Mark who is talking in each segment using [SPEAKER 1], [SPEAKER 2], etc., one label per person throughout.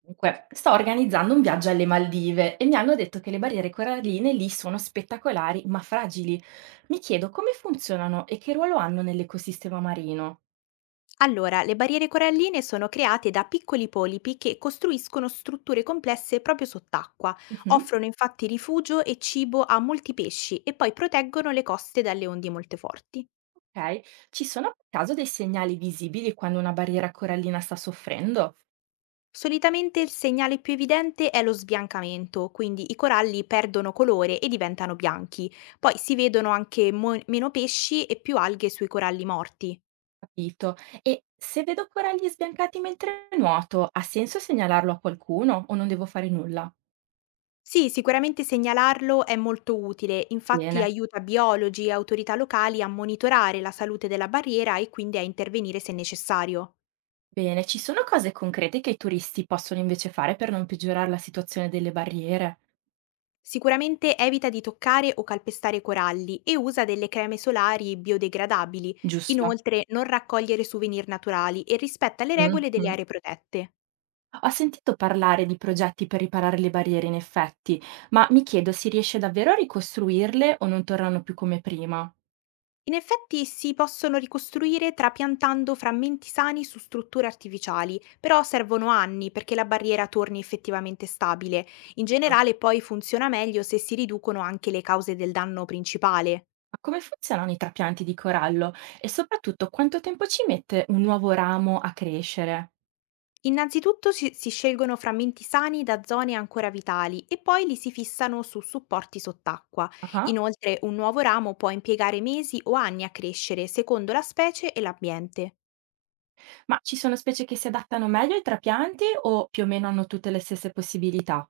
[SPEAKER 1] Comunque, sto organizzando un viaggio alle Maldive e mi hanno detto che le barriere coralline lì sono spettacolari ma fragili. Mi chiedo come funzionano e che ruolo hanno nell'ecosistema marino.
[SPEAKER 2] Allora, le barriere coralline sono create da piccoli polipi che costruiscono strutture complesse proprio sott'acqua,
[SPEAKER 1] Mhm.
[SPEAKER 2] offrono infatti rifugio e cibo a molti pesci e poi proteggono le coste dalle onde molto forti.
[SPEAKER 1] Ok, ci sono per caso dei segnali visibili quando una barriera corallina sta soffrendo?
[SPEAKER 2] Solitamente il segnale più evidente è lo sbiancamento, quindi i coralli perdono colore e diventano bianchi, poi si vedono anche meno pesci e più alghe sui coralli morti.
[SPEAKER 1] Capito. E se vedo coralli sbiancati mentre nuoto, ha senso segnalarlo a qualcuno o non devo fare nulla?
[SPEAKER 2] Sì, sicuramente segnalarlo è molto utile, infatti
[SPEAKER 1] Bene.
[SPEAKER 2] aiuta biologi e autorità locali a monitorare la salute della barriera e quindi a intervenire se necessario.
[SPEAKER 1] Bene, ci sono cose concrete che i turisti possono invece fare per non peggiorare la situazione delle barriere?
[SPEAKER 2] Sicuramente evita di toccare o calpestare coralli e usa delle creme solari biodegradabili.
[SPEAKER 1] Giusto.
[SPEAKER 2] Inoltre non raccogliere souvenir naturali e rispetta le regole delle
[SPEAKER 1] Mh-mh.
[SPEAKER 2] aree protette.
[SPEAKER 1] Ho sentito parlare di progetti per riparare le barriere in effetti, ma mi chiedo si riesce davvero a ricostruirle o non tornano più come prima.
[SPEAKER 2] In effetti si possono ricostruire trapiantando frammenti sani su strutture artificiali, però servono anni perché la barriera torni effettivamente stabile. In
[SPEAKER 1] Capito.
[SPEAKER 2] generale poi funziona meglio se si riducono anche le cause del danno principale.
[SPEAKER 1] Ma come funzionano i trapianti di corallo e soprattutto quanto tempo ci mette un nuovo ramo a crescere?
[SPEAKER 2] Innanzitutto si scelgono frammenti sani da zone ancora vitali e poi li si fissano su supporti sott'acqua.
[SPEAKER 1] Ah-ah.
[SPEAKER 2] Inoltre un nuovo ramo può impiegare mesi o anni a crescere secondo la specie e l'ambiente.
[SPEAKER 1] Ma ci sono specie che si adattano meglio ai trapianti o più o meno hanno tutte le stesse possibilità?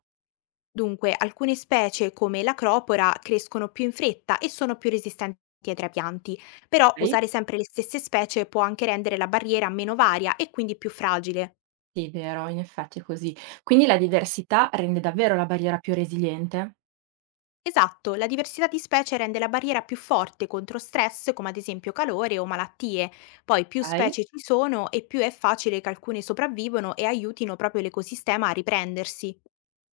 [SPEAKER 2] Dunque, alcune specie come l'acropora crescono più in fretta e sono più resistenti ai trapianti, però
[SPEAKER 1] Okay.
[SPEAKER 2] usare sempre le stesse specie può anche rendere la barriera meno varia e quindi più fragile.
[SPEAKER 1] Sì, vero, in effetti è così. Quindi la diversità rende davvero la barriera più resiliente?
[SPEAKER 2] Esatto, la diversità di specie rende la barriera più forte contro stress come ad esempio calore o malattie. Poi più
[SPEAKER 1] Okay.
[SPEAKER 2] specie ci sono e più è facile che alcune sopravvivano e aiutino proprio l'ecosistema a riprendersi.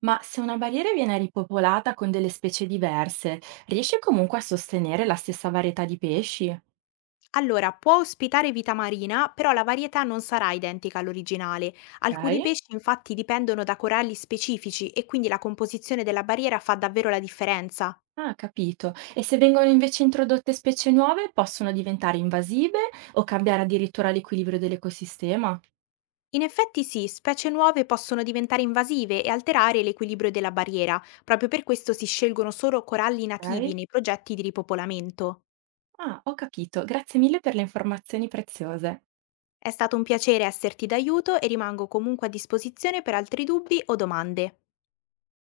[SPEAKER 1] Ma se una barriera viene ripopolata con delle specie diverse, riesce comunque a sostenere la stessa varietà di pesci?
[SPEAKER 2] Allora, può ospitare vita marina, però la varietà non sarà identica all'originale. Alcuni
[SPEAKER 1] Ok?
[SPEAKER 2] pesci infatti dipendono da coralli specifici e quindi la composizione della barriera fa davvero la differenza.
[SPEAKER 1] Ah, capito. E se vengono invece introdotte specie nuove, possono diventare invasive o cambiare addirittura l'equilibrio dell'ecosistema?
[SPEAKER 2] In effetti sì, specie nuove possono diventare invasive e alterare l'equilibrio della barriera, proprio per questo si scelgono solo coralli nativi
[SPEAKER 1] Ok?
[SPEAKER 2] nei progetti di ripopolamento.
[SPEAKER 1] Ah, ho capito. Grazie mille per le informazioni preziose.
[SPEAKER 2] È stato un piacere esserti d'aiuto e rimango comunque a disposizione per altri dubbi o domande.